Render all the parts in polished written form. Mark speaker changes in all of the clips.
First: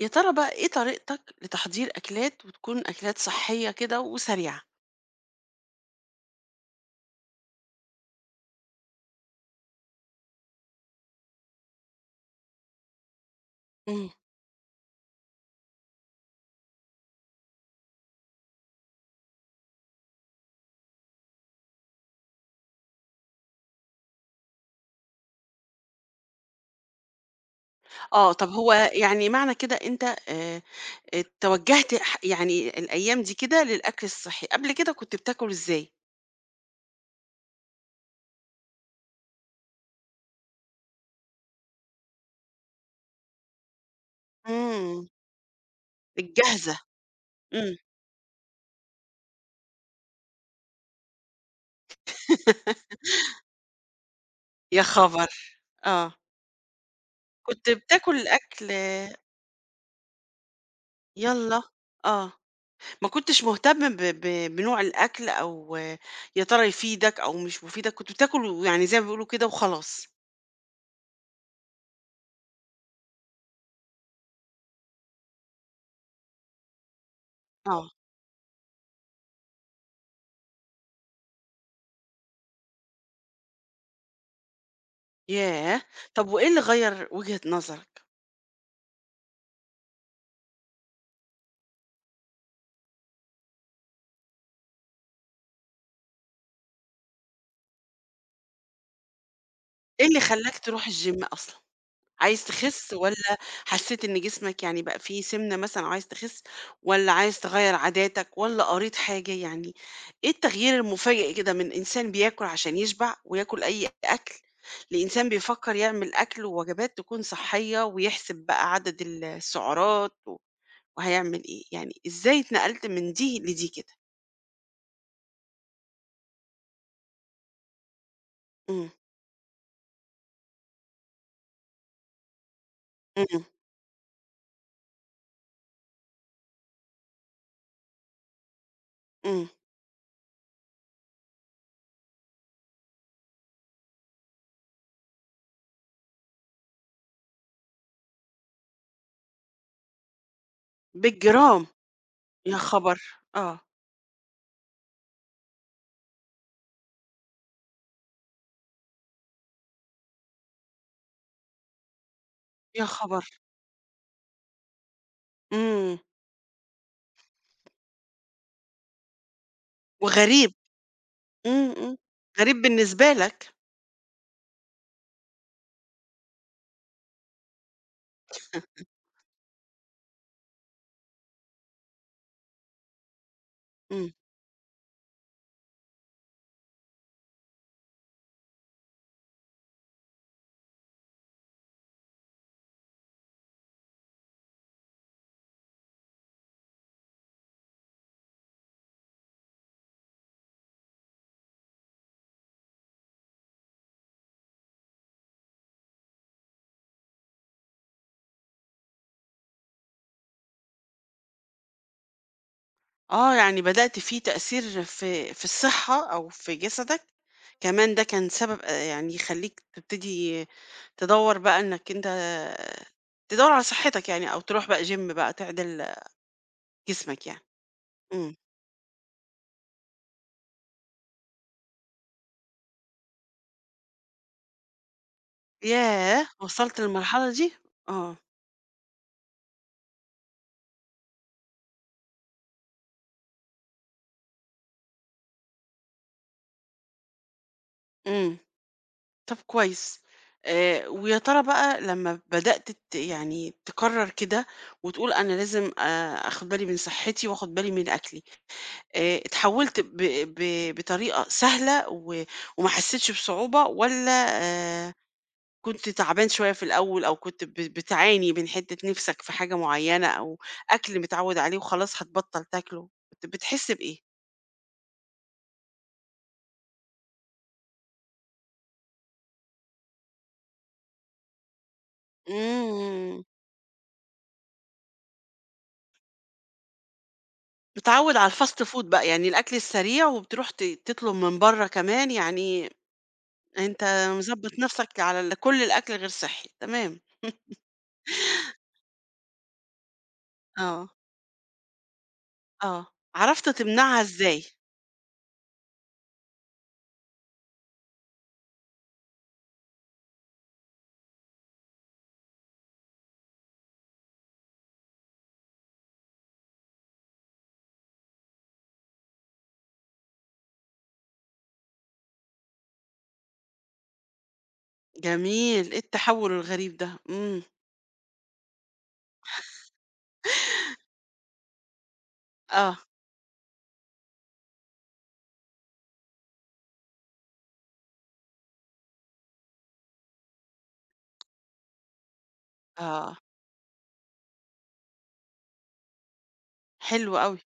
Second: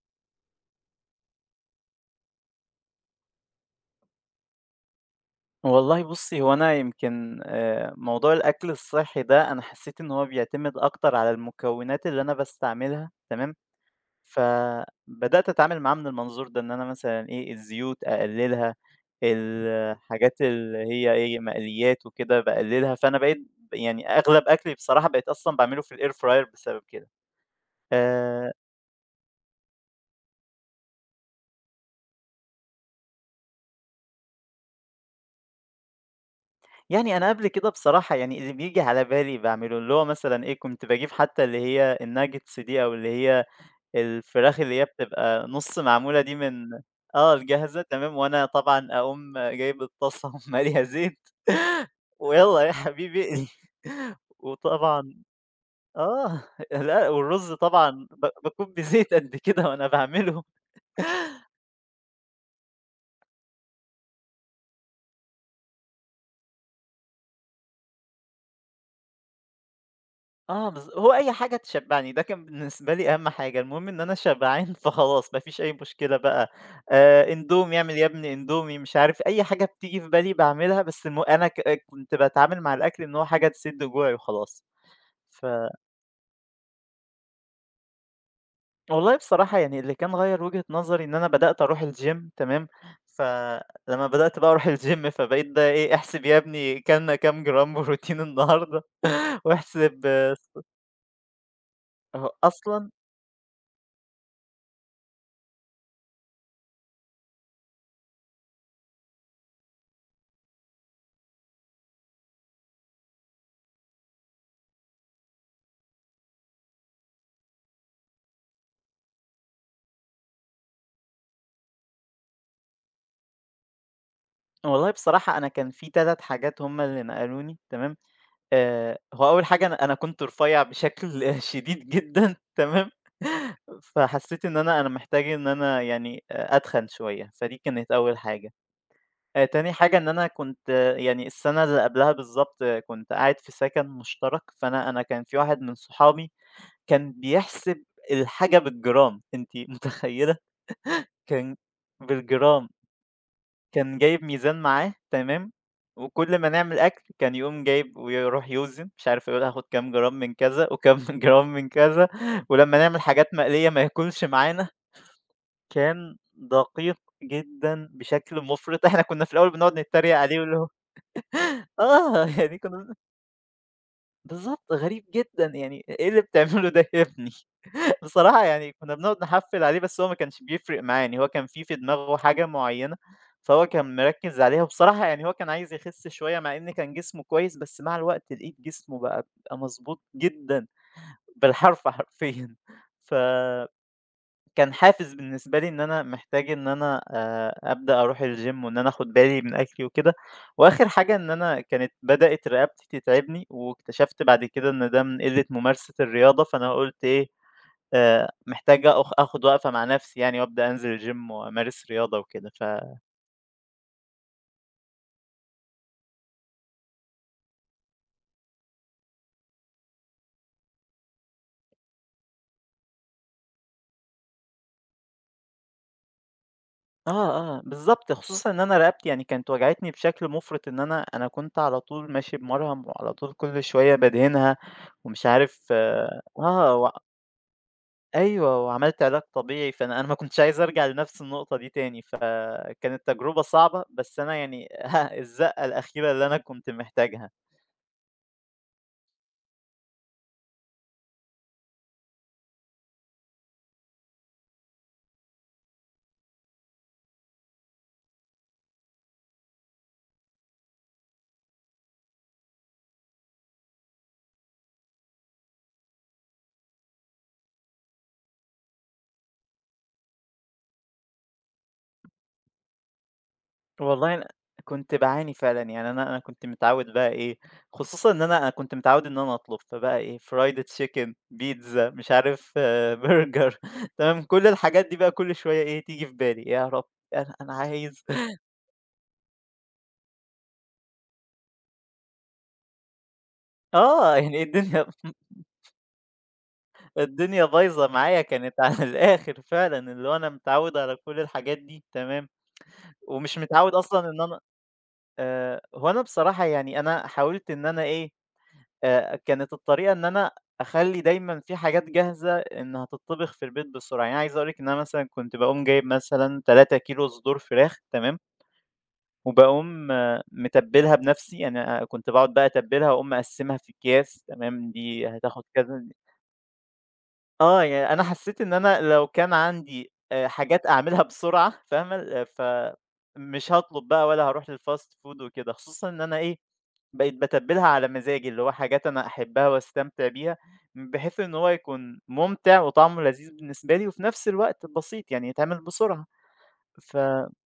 Speaker 1: يا ترى بقى إيه طريقتك لتحضير أكلات وتكون أكلات صحية كده وسريعة؟
Speaker 2: والله بُصّي، هو أنا يمكن موضوع الأكل الصحّي ده أنا حسّيت إن هو بيعتمد أكتر على المكونات اللي أنا باستعملها، تمام.
Speaker 1: إمم.
Speaker 2: فبدأت أتعامل معاه من المنظور ده، إن أنا مثلًا إيه، الزيوت أقلّلها، الحاجات اللي هي إيه، مقليّات وكده باقلّلها. فأنا بقيت يعني أغلب أكلي بصراحة بقيت أصلًا باعمله في الair fryer بسبب كده.
Speaker 1: آه، طب
Speaker 2: آآ
Speaker 1: هو يعني معنى كده أنت توجّهت يعني الأيام دي كده للأكل الصحي، قبل كده كنت بتاكل إزاي؟
Speaker 2: يعني أنا قبل كده بصراحة يعني اللي بييجي على بالي باعمله، اللي هو مثلًا إيه، كنت باجيب حتى اللي هي الnuggets دي أو اللي هي الفراخ اللي هي
Speaker 1: إمم.
Speaker 2: بتبقى نُص معمولة دي من
Speaker 1: الجاهزة. إمم.
Speaker 2: الجاهزة تمام. وأنا طبعًا أقوم جايب الطاسة مالية زيت، ويالّا يا حبيبي اقلي،
Speaker 1: يا
Speaker 2: وطبعًا
Speaker 1: خبر! آه،
Speaker 2: آه، لأ والرز
Speaker 1: كنت
Speaker 2: طبعًا
Speaker 1: بتاكل
Speaker 2: باكون
Speaker 1: أكل
Speaker 2: بزيت قد كده وأنا باعمله.
Speaker 1: يالّا، آه، ما كنتش مهتم ب ب بنوع الأكل أو، يا ترى يفيدك أو مش مفيدك، كنت بتاكل ويعني زي ما بيقولوا كده وخلاص.
Speaker 2: آه هو أي حاجة تشبّعني، ده كان بالنسبة لي أهم حاجة، المهم إن أنا شبعان فخلاص ما فيش أي مشكلة بقى. إندومي،
Speaker 1: آه.
Speaker 2: اعمل يا ابني إندومي، مش عارف أي حاجة بتيجي في بالي باعملها، بس أنا كنت باتعامل مع الأكل إن هو حاجة تسد جوعي وخلاص. ف
Speaker 1: ياه! طب وإيه اللي غيّر وجهة نظرك؟
Speaker 2: والله بصراحة يعني اللي كان غيّر وجهة نظري إن أنا بدأت أروح الgym، تمام. فلمّا بدأت بقى أروح الgym فبقيت بقى إيه، احسب يا ابني كَلْنا كام جرام بروتين النهارده، واحسب
Speaker 1: إيه اللي خلّاك تروح الgym أصلًا؟
Speaker 2: أه
Speaker 1: عايز
Speaker 2: أصلًا
Speaker 1: تخِس والّا حسّيت إن جسمك يعني بقى فيه سِمنة مثلًا وعايز تخِس والّا عايز تغيّر عاداتك والّا قريت حاجة يعني إيه التغيير المفاجئ كده من إنسان بياكل عشان يشبع وياكل أي أكل، لإنسان بيفكّر يعمل أكل ووجبات تكون صحّية ويحسب بقى عدد السعرات و وهيعمل إيه، يعني إزاي اتنقلت من دي لدي كده؟
Speaker 2: والله بصراحة أنا كان في 3 حاجات هُم اللي نقلوني تمام.
Speaker 1: إمم.
Speaker 2: هو أول حاجة أنا كنت رفيّع بشكل شديد جدًا تمام.
Speaker 1: إمم.
Speaker 2: فحسيت إن أنا محتاج إن أنا يعني أتخن شوية، فدي كانت أول حاجة.
Speaker 1: إمم.
Speaker 2: تاني حاجة إن أنا كنت يعني السنة اللي قبلها بالضبط كنت قاعد في سكن مشترك. فأنا كان في واحد من صحابي كان بيحسب الحاجة بالجرام، أنتِ متخيلة؟ كان
Speaker 1: بالجرام. يا
Speaker 2: بالجرام.
Speaker 1: خبر! آه.
Speaker 2: كان جايب ميزان معاه تمام. وكل ما نعمل أكل كان يقوم جايب ويروح يوزن، مش عارف يقول هاخد كام جرام من كذا وكام جرام من كذا. ولمّا
Speaker 1: يا
Speaker 2: نعمل
Speaker 1: خبر!
Speaker 2: حاجات مقلية ما ياكلش معانا.
Speaker 1: إمم.
Speaker 2: كان دقيق جدًا بشكل مُفرط. إحنا كنا في الأول بنقعد نتريق عليه
Speaker 1: وغريب.
Speaker 2: واللي هو
Speaker 1: إمم. إمم.
Speaker 2: آه
Speaker 1: غريب
Speaker 2: يعني كنا
Speaker 1: بالنسبة لك.
Speaker 2: بالضبط، غريب جدًا، يعني إيه اللي بتعمله ده يا ابني؟ بصراحة يعني كُنّا بنقعد نحفّل عليه، بس هو ما كانش بيفرق معاه، يعني هو كان في دماغه حاجة معيّنة، فهو كان
Speaker 1: إمم.
Speaker 2: مركّز عليها. وبصراحة يعني هو كان عايز يخس شوية مع إن كان جسمه كويس، بس مع الوقت لقيت جسمه بقى مضبوط جدًا، بالحرف حرفيًا. ف كان حافز بالنسبة لي إن أنا محتاج إن أنا أبدأ أروح الgym وإن أنا آخُد بالي من أكلي وكده. وآخِر حاجة إن أنا كانت بدأت رقبتي تتعبني واكتشفت بعد كده إن ده من قِلّة ممارسة الرياضة، فأنا قُلت إيه، محتاج آخُد وقفة مع نَفْسي يعني وأبدأ أنزل الgym وأمارس رياضة وكده ف.
Speaker 1: آه، يعني بدأت فيه تأثير في الصحة أو في جسدك، كمان ده كان سبب يعني يخلّيك تبتدي تدوّر بقى إنك أنت تدوّر على صحتك يعني أو تروح بقى gym بقى تعدل
Speaker 2: آه،
Speaker 1: جسمك يعني.
Speaker 2: آه، بالضبط،
Speaker 1: إمم.
Speaker 2: خصوصًا إن أنا رقبتي يعني كانت وجعتني بشكل مُفرِط إن أنا كنت على طول ماشي بمَرهم وعلى طول كل شوية بادهنها ومش عارف
Speaker 1: ياه! وصلت
Speaker 2: و
Speaker 1: للمرحلة دي! آه.
Speaker 2: أيوه، وعملت علاج طبيعي، فأنا ما كنتش عايز أرجع لنفس النقطة دي تاني، فكانت تجربة صعبة. بس أنا يعني ها الزقة الأخيرة اللي أنا كنت محتاجها.
Speaker 1: إمم. طب كويس آه، ويا ترى بقى لما بدأت يعني تقرر كده وتقول أنا لازم أخد بالي من صحتي وأخد بالي من أكلي اتحولت بطريقة سهلة وما حسيتش بصعوبة ولا آه، كنت تعبان شوية في الأول أو كنت بتعاني من حتة نفسك في حاجة معينة أو أكل متعود عليه وخلاص هتبطل تاكله كنت بتحس بإيه؟
Speaker 2: والله أنا كنت باعاني فعلًا، يعني أنا كنت متعوّد بقى إيه، خصوصًا إن أنا كنت متعوّد إن أنا أطلب، فبقى إيه fried chicken، بيتزا، مش عارف
Speaker 1: مم.
Speaker 2: برجر، تمام. كل الحاجات دي بقى كل شوية إيه تيجي في بالي، يا رب أنا عايز.
Speaker 1: بتعوّد على الfast food بقى، يعني الأكل السريع وبتروح تطلب من برّه كمان، يعني أنت
Speaker 2: آه، يعني إيه
Speaker 1: مضبّط
Speaker 2: الدنيا،
Speaker 1: نَفْسك على كل الأكل غير صحّي، تمام.
Speaker 2: الدنيا بايظة معايا كانت على الآخر فعلًا، اللي هو أنا متعوّد
Speaker 1: آه.
Speaker 2: على كل الحاجات دي تمام.
Speaker 1: آه،
Speaker 2: ومش
Speaker 1: عرفت
Speaker 2: متعوّد
Speaker 1: تمنعها
Speaker 2: أصلًا إن أنا
Speaker 1: إزاي؟
Speaker 2: هو أنا بصراحة يعني أنا حاولت إن أنا إيه، كانت الطريقة إن أنا أخلّي دايمًا في حاجات جاهزة إنها تتطبخ في البيت بسرعة. يعني عايز أقول لِك إن أنا مثلًا كنت باقوم جايب مثلًا 3 كيلو صدور فراخ تمام. وباقوم متبّلها بنفسي، يعني أنا كنت باقعد بقى أتبّلها وأقوم مقسّمها في أكياس تمام، دي هتاخد
Speaker 1: جميل، إيه
Speaker 2: كذا.
Speaker 1: التحوّل الغريب ده! إمم.
Speaker 2: آه، يعني أنا حسّيت إن أنا لو كان عندي حاجات أعملها بسرعة فاهمة، ف
Speaker 1: آه.
Speaker 2: مش هاطلب بقى ولا هاروح للfast food وكده، خصوصًا إن أنا إيه، بقيت باتبّلها على مزاجي، اللي هو حاجات أنا أحبها واستمتع بيها، بحيث إن هو يكون مُمتع وطعمه
Speaker 1: آه،
Speaker 2: لذيذ بالنسبة لي وفي نفس الوقت بسيط، يعني يتعمل بسرعة،
Speaker 1: حلو
Speaker 2: فدي.
Speaker 1: أوي،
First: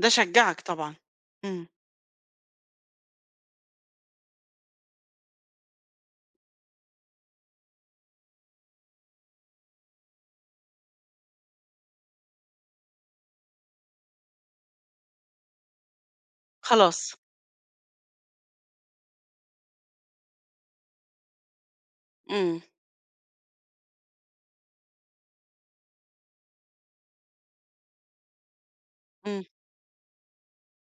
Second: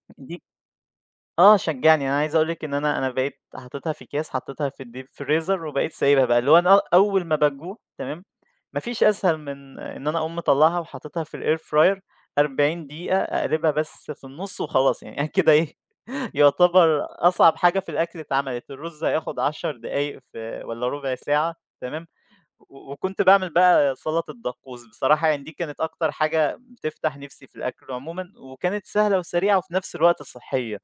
Speaker 1: ده شجّعك طبعًا.
Speaker 2: آه،
Speaker 1: إمم.
Speaker 2: شجّعني. أنا عايز أقول لِك إن أنا بقيت حاططها في أكياس، حاططها في الdeep freezer وبقيت سايبها بقى. اللي هو أنا أول ما باجوع تمام. ما فيش أسهل من إن أنا أقوم مطلّعها وحاططها في الair fryer 40 دقيقة، أقلبها بس في النُص وخلاص. يعني أنا كده إيه يعتبر
Speaker 1: خلاص.
Speaker 2: أصعب حاجة في الأكل اتعملت. الرُز هياخد 10 دقايق في والّا ربع ساعة تمام.
Speaker 1: إمم.
Speaker 2: و وكنت باعمل بقى سلطة دقوس، بصراحة يعني دي كانت أكتر حاجة بتفتح نِفسي في الأكل عمومًا، وكانت سهلة
Speaker 1: إمم.
Speaker 2: وسريعة وفي نفس الوقت صحّية.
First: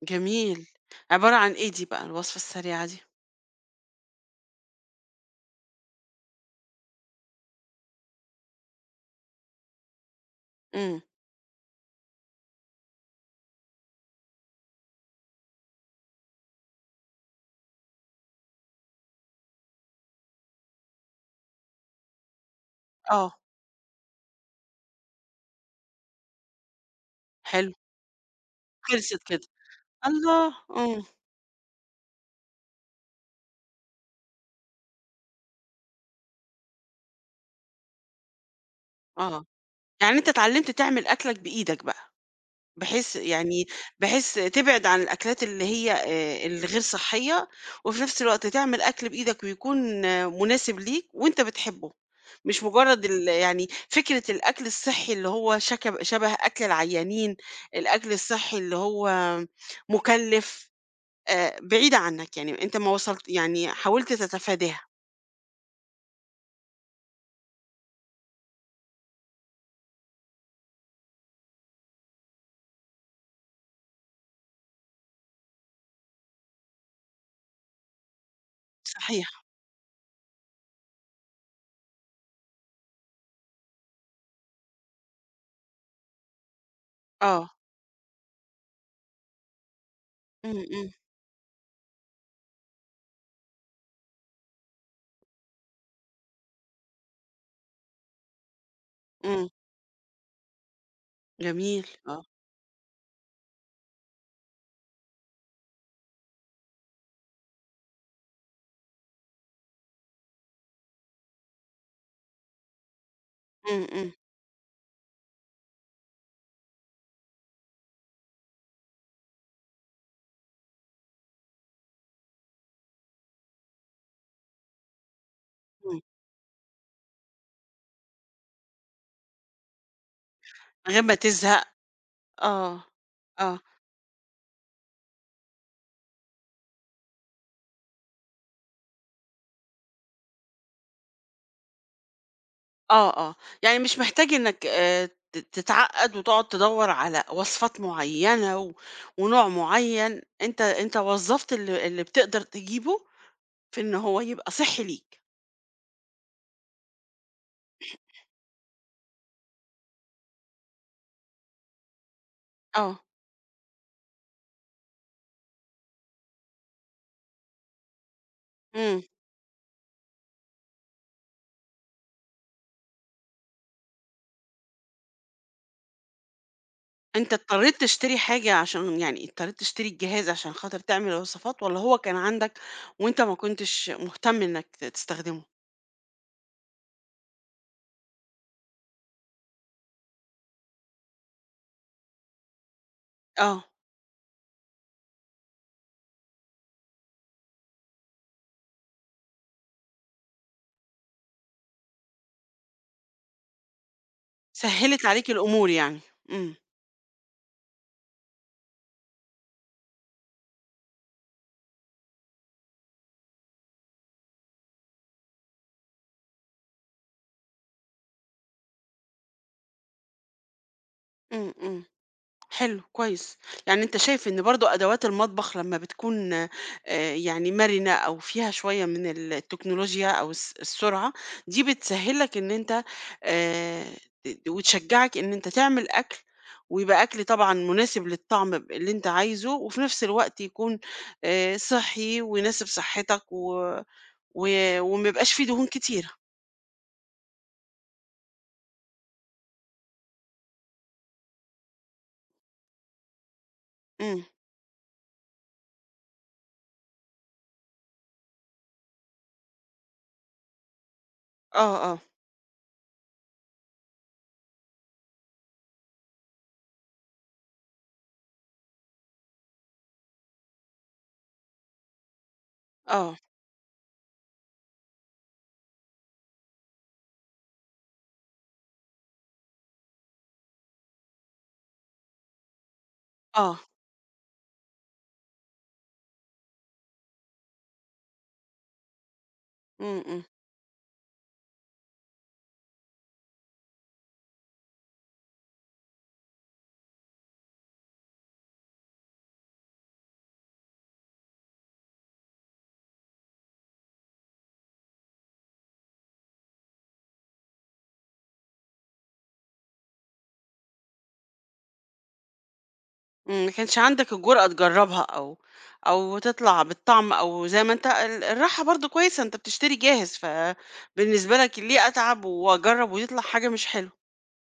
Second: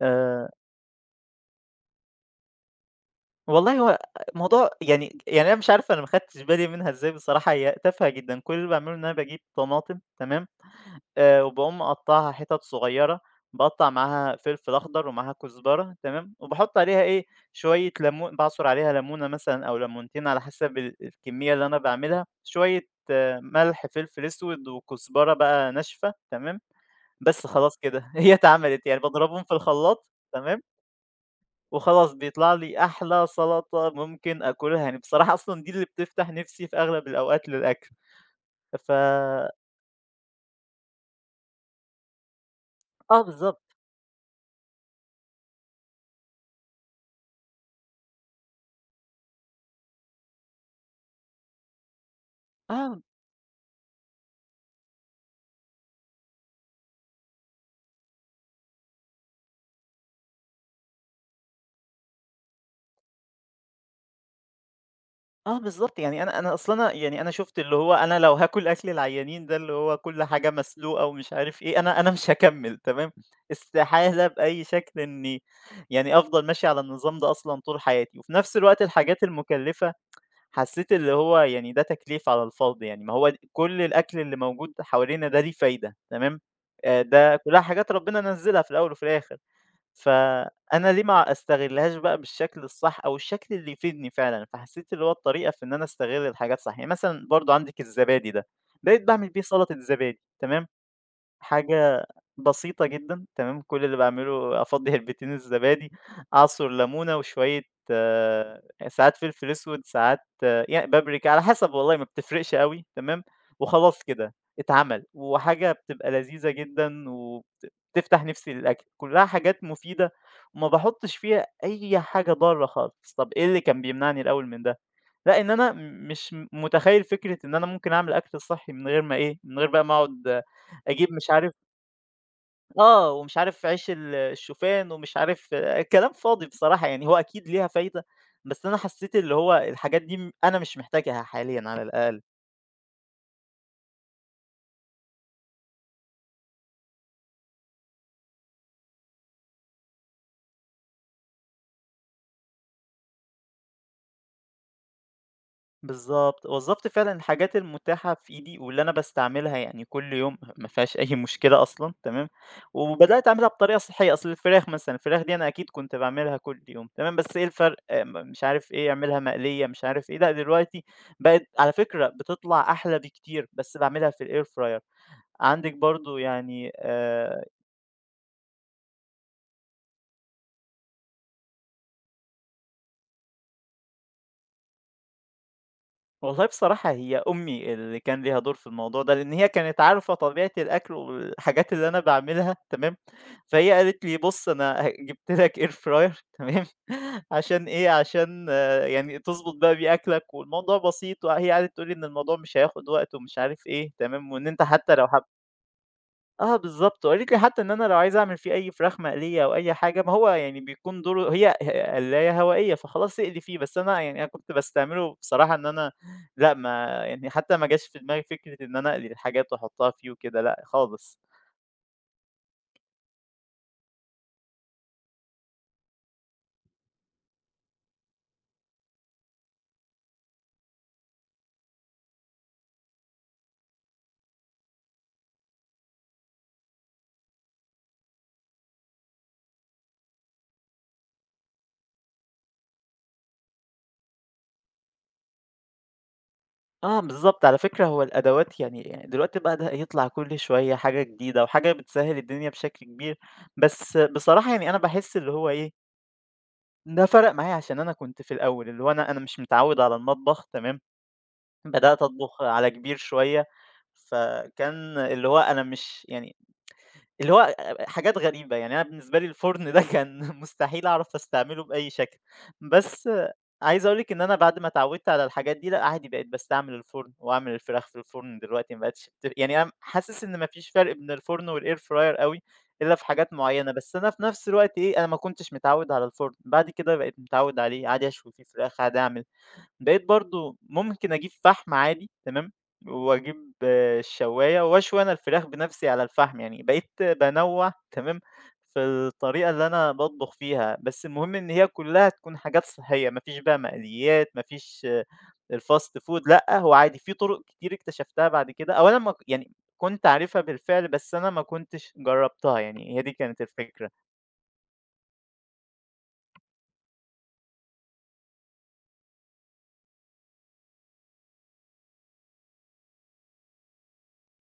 Speaker 2: آآ
Speaker 1: جميل. عبارة عن إيه دي بقى الوصفة السريعة دي؟
Speaker 2: والله هو موضوع يعني أنا مش عارف أنا ما خدتش بالي منها إزاي بصراحة، هي تافهة جدًا. كل اللي باعمله إن أنا باجيب طماطم تمام.
Speaker 1: إمم.
Speaker 2: وباقوم مقطّعها حتت صغيّرة. باقطّع معاها فلفل أخضر ومعاها كزبرة تمام، وباحط عليها إيه، شوية ليمون باعصر عليها ليمونة مثلًا أو ليمونتين على حسب الكمية اللي أنا باعملها، شوية
Speaker 1: آه.
Speaker 2: ملح، فلفل أسود وكزبرة بقى ناشفة تمام. بس
Speaker 1: حلو،
Speaker 2: خلاص كده هي اتعملت، يعني
Speaker 1: خلصت
Speaker 2: باضربهم
Speaker 1: كده.
Speaker 2: في الخلاط
Speaker 1: الله!
Speaker 2: تمام.
Speaker 1: إمم.
Speaker 2: وخلاص بيطلع لي أحلى سلطة ممكن آكلها، يعني بصراحة أصلًا دي اللي بتفتح نِفسي في أغلب الأوقات للأكل. ف
Speaker 1: آه. يعني أنت اتعلّمت تعمل أكلك بإيدك بقى، بحيث
Speaker 2: آه بالضبط،
Speaker 1: يعني بحيث تبعد عن الأكلات اللي هي الغير صحية، وفي نفس الوقت تعمل أكل بإيدك ويكون مناسب ليك وأنت بتحبه، مش
Speaker 2: آه،
Speaker 1: مجرّد يعني فكرة الأكل الصحي اللي هو شبه أكل العيّانين، الأكل الصحي اللي هو مُكلّف، بعيدة عنك، يعني أنت ما وصلت يعني حاولت تتفاداها.
Speaker 2: آه بالضبط، يعني أنا أصل أنا يعني أنا شُفت اللي هو أنا لو هاكل أكل العيّانين ده اللي هو كل حاجة مسلوقة ومش عارف إيه، أنا مش هاكمّل تمام. استحالة بأي شكل إنّي يعني أفضل ماشي على النظام ده أصلًا طول حياتي. وفي نَفْس الوقت الحاجات
Speaker 1: صحيح.
Speaker 2: المُكلّفة حسيت اللي هو يعني ده تكليف على الفاضي، يعني ما هو كل الأكل اللي موجود حوالينا ده ليه فايدة تمام. ده
Speaker 1: آه.
Speaker 2: كلّها حاجات ربنا نزّلها في الأول وفي الآخر.
Speaker 1: إمم. إمم.
Speaker 2: فأنا ليه ما أستغلهاش بقى بالشكل الصح أو الشكل اللي يفيدني فعلًا. فحسيت اللي هو الطريقة في إن أنا أستغل الحاجات صح. يعني مثلًا برضه عندِك الزبادي ده، بقيت باعمل بيه
Speaker 1: إمم.
Speaker 2: سلطة زبادي تمام.
Speaker 1: جميل.
Speaker 2: حاجة
Speaker 1: آه.
Speaker 2: بسيطة جدًا تمام. كل اللي باعمله أفضّي علبتين الزبادي، أعصُر لمونة وشوية آه، ساعات فلفل أسود، ساعات بابريكا، على حسب والله ما بتفرقش أوي تمام.
Speaker 1: إمم.
Speaker 2: وخلاص
Speaker 1: إمم.
Speaker 2: كده اتعمل، وحاجة بتبقى لذيذة جدًا بتفتح نِفسي للأكل، كلّها حاجات مفيدة وما باحُطّش فيها أي حاجة ضارة خالص. طَب إيه اللي كان بيمنعني الأول من ده؟ لأ، إن أنا
Speaker 1: إمم.
Speaker 2: مش متخيّل فكرة إن أنا ممكن أعمل أكل صحّي من غير ما إيه، من غير بقى ما أقعد
Speaker 1: من غير
Speaker 2: أجيب
Speaker 1: ما
Speaker 2: مش عارف
Speaker 1: تزهق. آه.
Speaker 2: ومش
Speaker 1: آه.
Speaker 2: عارف عيش الشوفان ومش عارف كلام فاضي بصراحة، يعني هو أكيد ليها فايدة، بس أنا حسيت اللي هو الحاجات دي أنا مش محتاجها حاليًا على الأقل.
Speaker 1: آه. آه. يعني مش محتاج إنك تتعقّد وتقعد تدوّر على وصفات معيّنة و ونوع معيّن، أنت وظّفت اللي بتقدر تجيبه في إن هو يبقى صحّي ليك.
Speaker 2: بالضبط. وظّفت فعلًا الحاجات المتاحة في إيدي واللي أنا باستعملها يعني كل يوم ما فيهاش أي مشكلة أصلًا تمام.
Speaker 1: آه.
Speaker 2: وبدأت أعملها بطريقة صحية. أصل الفراخ مثلًا، الفراخ دي أنا أكيد كنت باعملها كل يوم تمام، بس إيه الفرق آه، مش عارف إيه،
Speaker 1: إمم.
Speaker 2: أعملها مقلية مش عارف إيه، لأ دلوقتي بقت على فكرة بتطلع أحلى بكتير، بس باعملها في الair fryer. عندِك برضه يعني
Speaker 1: أنت اضطريت تشتري حاجة عشان يعني اضطريت تشتري الجهاز عشان خاطر تعمل الوصفات والّا هو كان عندك وأنت ما كنتش مهتم إنك تستخدمه؟
Speaker 2: والله بصراحة هي أمي اللي كان ليها دور في الموضوع ده، لإن هي كانت عارفة طبيعة الأكل والحاجات اللي أنا باعملها تمام.
Speaker 1: آه،
Speaker 2: فهي قالت لي: "بُص أنا جبت لك air fryer تمام، عشان إيه، عشان آه يعني تضبط بقى بيه أكلك والموضوع بسيط". وهي قعدت تقول لي إن الموضوع مش هياخد وقت ومش عارف إيه تمام. وإن أنت حتى
Speaker 1: سهّلت
Speaker 2: لو
Speaker 1: عليك الأمور يعني. إمم.
Speaker 2: آه بالضبط. وقالت لي حتى إن أنا لو عايز أعمل فيه أي فراخ مقلية أو أي حاجة، ما هو يعني بيكون دوره، هي قلاية هوائية فخلاص اقلي فيه. بس أنا يعني أنا كنت باستعمله بصراحة إن أنا لأ. ما يعني حتى ما جاش في دماغي فكرة إن أنا أقلي الحاجات وأحطها فيه وكده، لأ خالص.
Speaker 1: إمم. إمم. حلو، كويس. يعني أنت شايف إن برضه أدوات المطبخ لمّا بتكون يعني مرنة أو فيها شوية من التكنولوجيا أو السرعة، دي بتسهّل لك إن أنت آآ وتشجّعك إن أنت تعمل أكل، ويبقى أكل طبعًا مناسب للطعم اللي أنت عايزه، وفي نفس الوقت يكون صحّي ويناسب صحّتك و و وما يبقاش فيه دهون كتيرة.
Speaker 2: آه بالضبط. على فكرة هو الأدوات يعني دلوقتي بدأ يطلع كل شوية حاجة جديدة وحاجة بتسهّل الدنيا بشكل كبير. بس
Speaker 1: إمم.
Speaker 2: بصراحة يعني أنا باحس اللي هو إيه، ده فرق معايا عشان أنا كنت في الأول اللي هو أنا مش متعوّد على المطبخ تمام؟
Speaker 1: آه. آه.
Speaker 2: بدأت أطبخ على كبير شوية. فكان اللي هو أنا مش يعني اللي هو حاجات غريبة، يعني أنا بالنسبة لي الفرن ده كان مستحيل أعرف أستعمله بأي شكل. بس
Speaker 1: آه.
Speaker 2: عايز أقول لِك إن أنا بعد ما اتعودت على الحاجات دي لأ، عادي بقيت باستعمل الفرن، وأعمل الفراخ في الفرن دلوقتي. ما بقتش يعني أنا حاسس إن ما فيش فرق بين الفرن والair fryer أوي، إلا في حاجات
Speaker 1: آه.
Speaker 2: معينة. بس أنا في نفس الوقت إيه، أنا ما كنتش متعود على الفرن، بعد كده بقيت متعود عليه. عادي أشوي فيه فراخ، عادي أعمل.
Speaker 1: إمم.
Speaker 2: بقيت
Speaker 1: إمم.
Speaker 2: برضه ممكن أجيب فحم عادي تمام، وأجيب الشواية وأشوي أنا الفراخ بنفسي على الفحم. يعني بقيت بانوّع تمام، في الطريقة اللي أنا باطبخ فيها. بس المهم إن هي كلّها تكون حاجات صحية، ما فيش بقى مقليات، ما فيش الfast food لأ. هو عادي في طرق كتير اكتشفتها بعد كده، أو أنا ما ك يعني كنت عارفها بالفعل، بس أنا ما كنتش جرّبتها يعني، هي دي كانت
Speaker 1: إمم، ما كانش
Speaker 2: الفكرة.
Speaker 1: عندك الجرأة تجرّبها أو تطلع بالطعم أو زي ما أنت الراحة برضه كويسة، أنت بتشتري جاهز، فبالنسبة لك ليه أتعب وأجرّب ويطلع حاجة مش حلوة؟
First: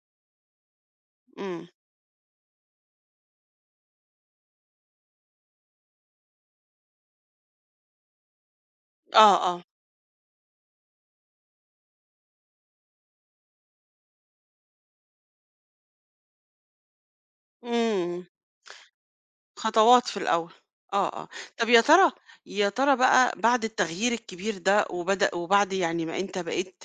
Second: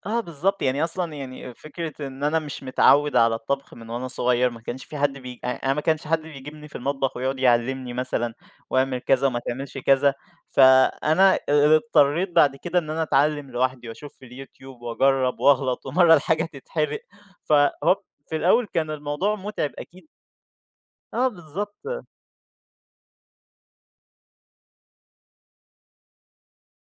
Speaker 2: آه بالضبط. يعني أصلًا يعني
Speaker 1: إمم.
Speaker 2: فكرة إن أنا مش متعوّد على الطبخ من وأنا صغير. ما كانش في حد بي أ أنا ما كانش حد بيجيبني في المطبخ ويقعد يعلّمني مثلًا واعمل كذا
Speaker 1: آه.
Speaker 2: وما
Speaker 1: آه.
Speaker 2: تعملش كذا. فأنا اضطريت بعد كده إن أنا أتعلّم لوحدي وأشوف في اليوتيوب وأجرّب وأغلط ومَرّة الحاجة تتحرق. فهوب،
Speaker 1: إمم.
Speaker 2: في الأول كان الموضوع مُتعب
Speaker 1: خطوات
Speaker 2: أكيد.
Speaker 1: في الأول. آه. آه.
Speaker 2: آه
Speaker 1: طب
Speaker 2: بالضبط،
Speaker 1: يا ترى بقى بعد التغيير الكبير ده وبعد يعني ما أنت بقيت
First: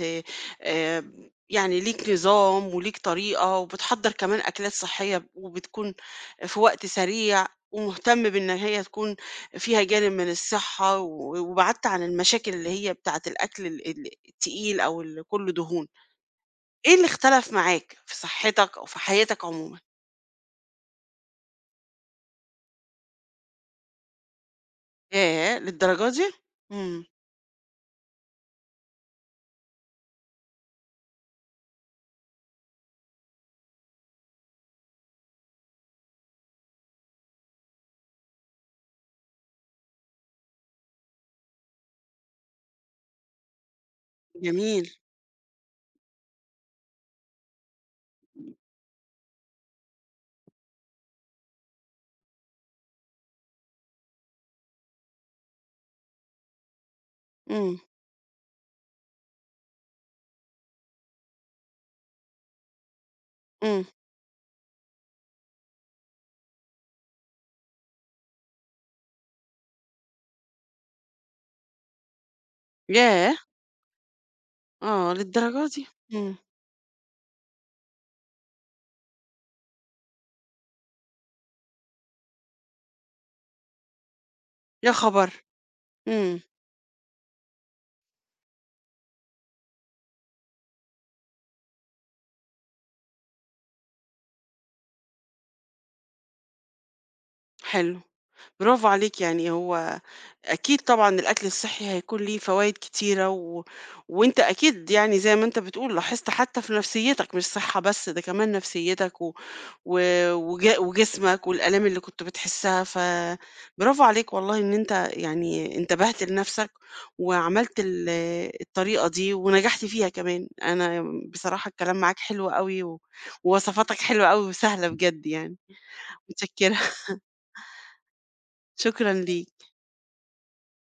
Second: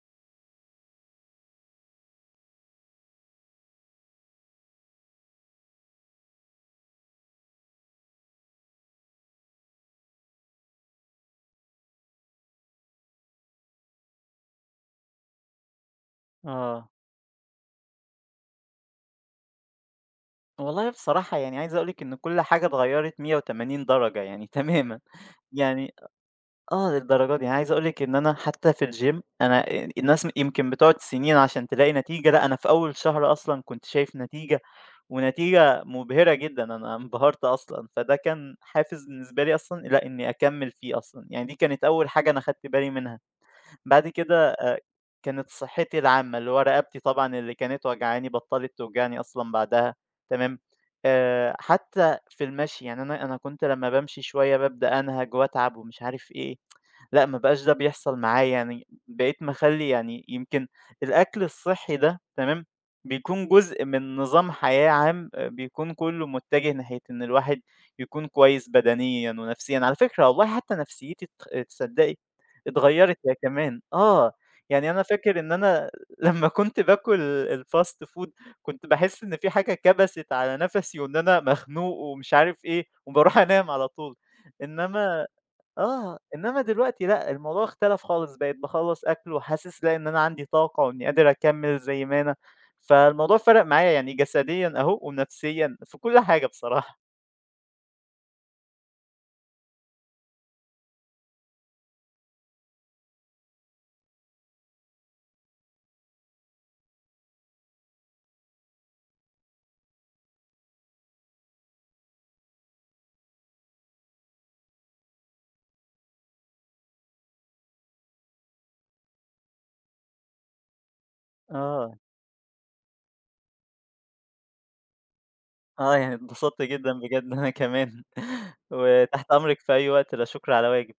Speaker 1: آآ، يعني ليك نظام وليك طريقة وبتحضّر كمان أكلات صحية وبتكون في وقت سريع ومهتم بإن هي تكون فيها جانب من الصحة و وبعدت عن المشاكل اللي هي بتاعة الأكل ال ال التقيل أو اللي كُلّه دهون،
Speaker 2: آه.
Speaker 1: إيه اللي اختلف معاك في صحتك أو في حياتك عمومًا؟
Speaker 2: والله بصراحة يعني عايز أقول لِك إن كل حاجة اتغيّرت 180 درجة يعني تمامًا.
Speaker 1: ياه!
Speaker 2: يعني
Speaker 1: للدرجة دي؟
Speaker 2: آه،
Speaker 1: إمم.
Speaker 2: للدرجة دي. يعني عايز أقول لِك إن أنا حتى في الgym أنا الناس يمكن بتقعد سنين عشان تلاقي نتيجة، لأ أنا في أول شهر أصلًا كنت شايف نتيجة. ونتيجة مبهرة جدًا. أنا انبهرت أصلًا. فده كان حافز بالنسبة لي أصلًا لأ إني أكمّل فيه أصلًا. يعني دي كانت أول حاجة أنا خدت بالي منها. بعد كده
Speaker 1: جميل.
Speaker 2: كانت صحّتي العامة، اللي هو رقبتي طبعًا اللي كانت واجعاني بطّلت توجعني أصلًا بعدها تمام. حتى في المشي، يعني أنا كنت لمّا بامشي شوية بابدأ أنهج وأتعب ومش عارف إيه، لأ ما بقاش ده
Speaker 1: إمم.
Speaker 2: بيحصل معايا. يعني بقيت مخلّي يعني يمكن الأكل الصحّي ده تمام، بيكون
Speaker 1: إمم.
Speaker 2: جزء من نظام حياة عام بيكون كلّه متجه ناحية إن الواحد يكون كويس بدنيًا ونفسيًا. على فكرة والله حتى نفسيتي تصدّقي اتغيّرت
Speaker 1: ياه!
Speaker 2: هي كمان، آه. يعني أنا
Speaker 1: آه،
Speaker 2: فاكر إن
Speaker 1: للدرجة دي!
Speaker 2: أنا
Speaker 1: إمم.
Speaker 2: لمّا كنت باكل الfast food كنت باحس إن في حاجة كبست على نَفَسي وإن أنا مخنوق ومش عارف إيه، وباروح أنام على طول.
Speaker 1: يا
Speaker 2: إنما
Speaker 1: خبر!
Speaker 2: آه،
Speaker 1: إمم.
Speaker 2: إنما دلوقتي لأ، الموضوع اختلف خالص. بقيت باخلّص أكل وحاسس لأ، إن أنا عندي طاقة وإني قادر أكمّل زي ما أنا. فالموضوع فرق معايا يعني جسديًا أهو ونفسيًا، في كل حاجة بصراحة.
Speaker 1: حلو، برافو عليك، يعني هو أكيد طبعًا الأكل الصحّي هيكون ليه فوايد كتيرة و وأنت أكيد يعني زي ما أنت بتقول لاحظت حتى في نفسيّتك مش صحّة بس، ده كمان نفسيّتك و و وج وجسمك والآلام اللي كنت بتحسّها، فبرافو عليك والله إن أنت يعني انتبهت لنفسك وعملت الطريقة دي ونجحت فيها كمان. أنا بصراحة الكلام
Speaker 2: آه،
Speaker 1: معاك حلو أوي و ووصفاتك حلوة أوي وسهلة بجد يعني،
Speaker 2: آه، يعني اتبسطت
Speaker 1: متشكّرة،
Speaker 2: جدًا بجد أنا كمان.
Speaker 1: شكرًا
Speaker 2: وتحت أمرِك
Speaker 1: ليك.
Speaker 2: في أي وقت، لا شكر على واجب.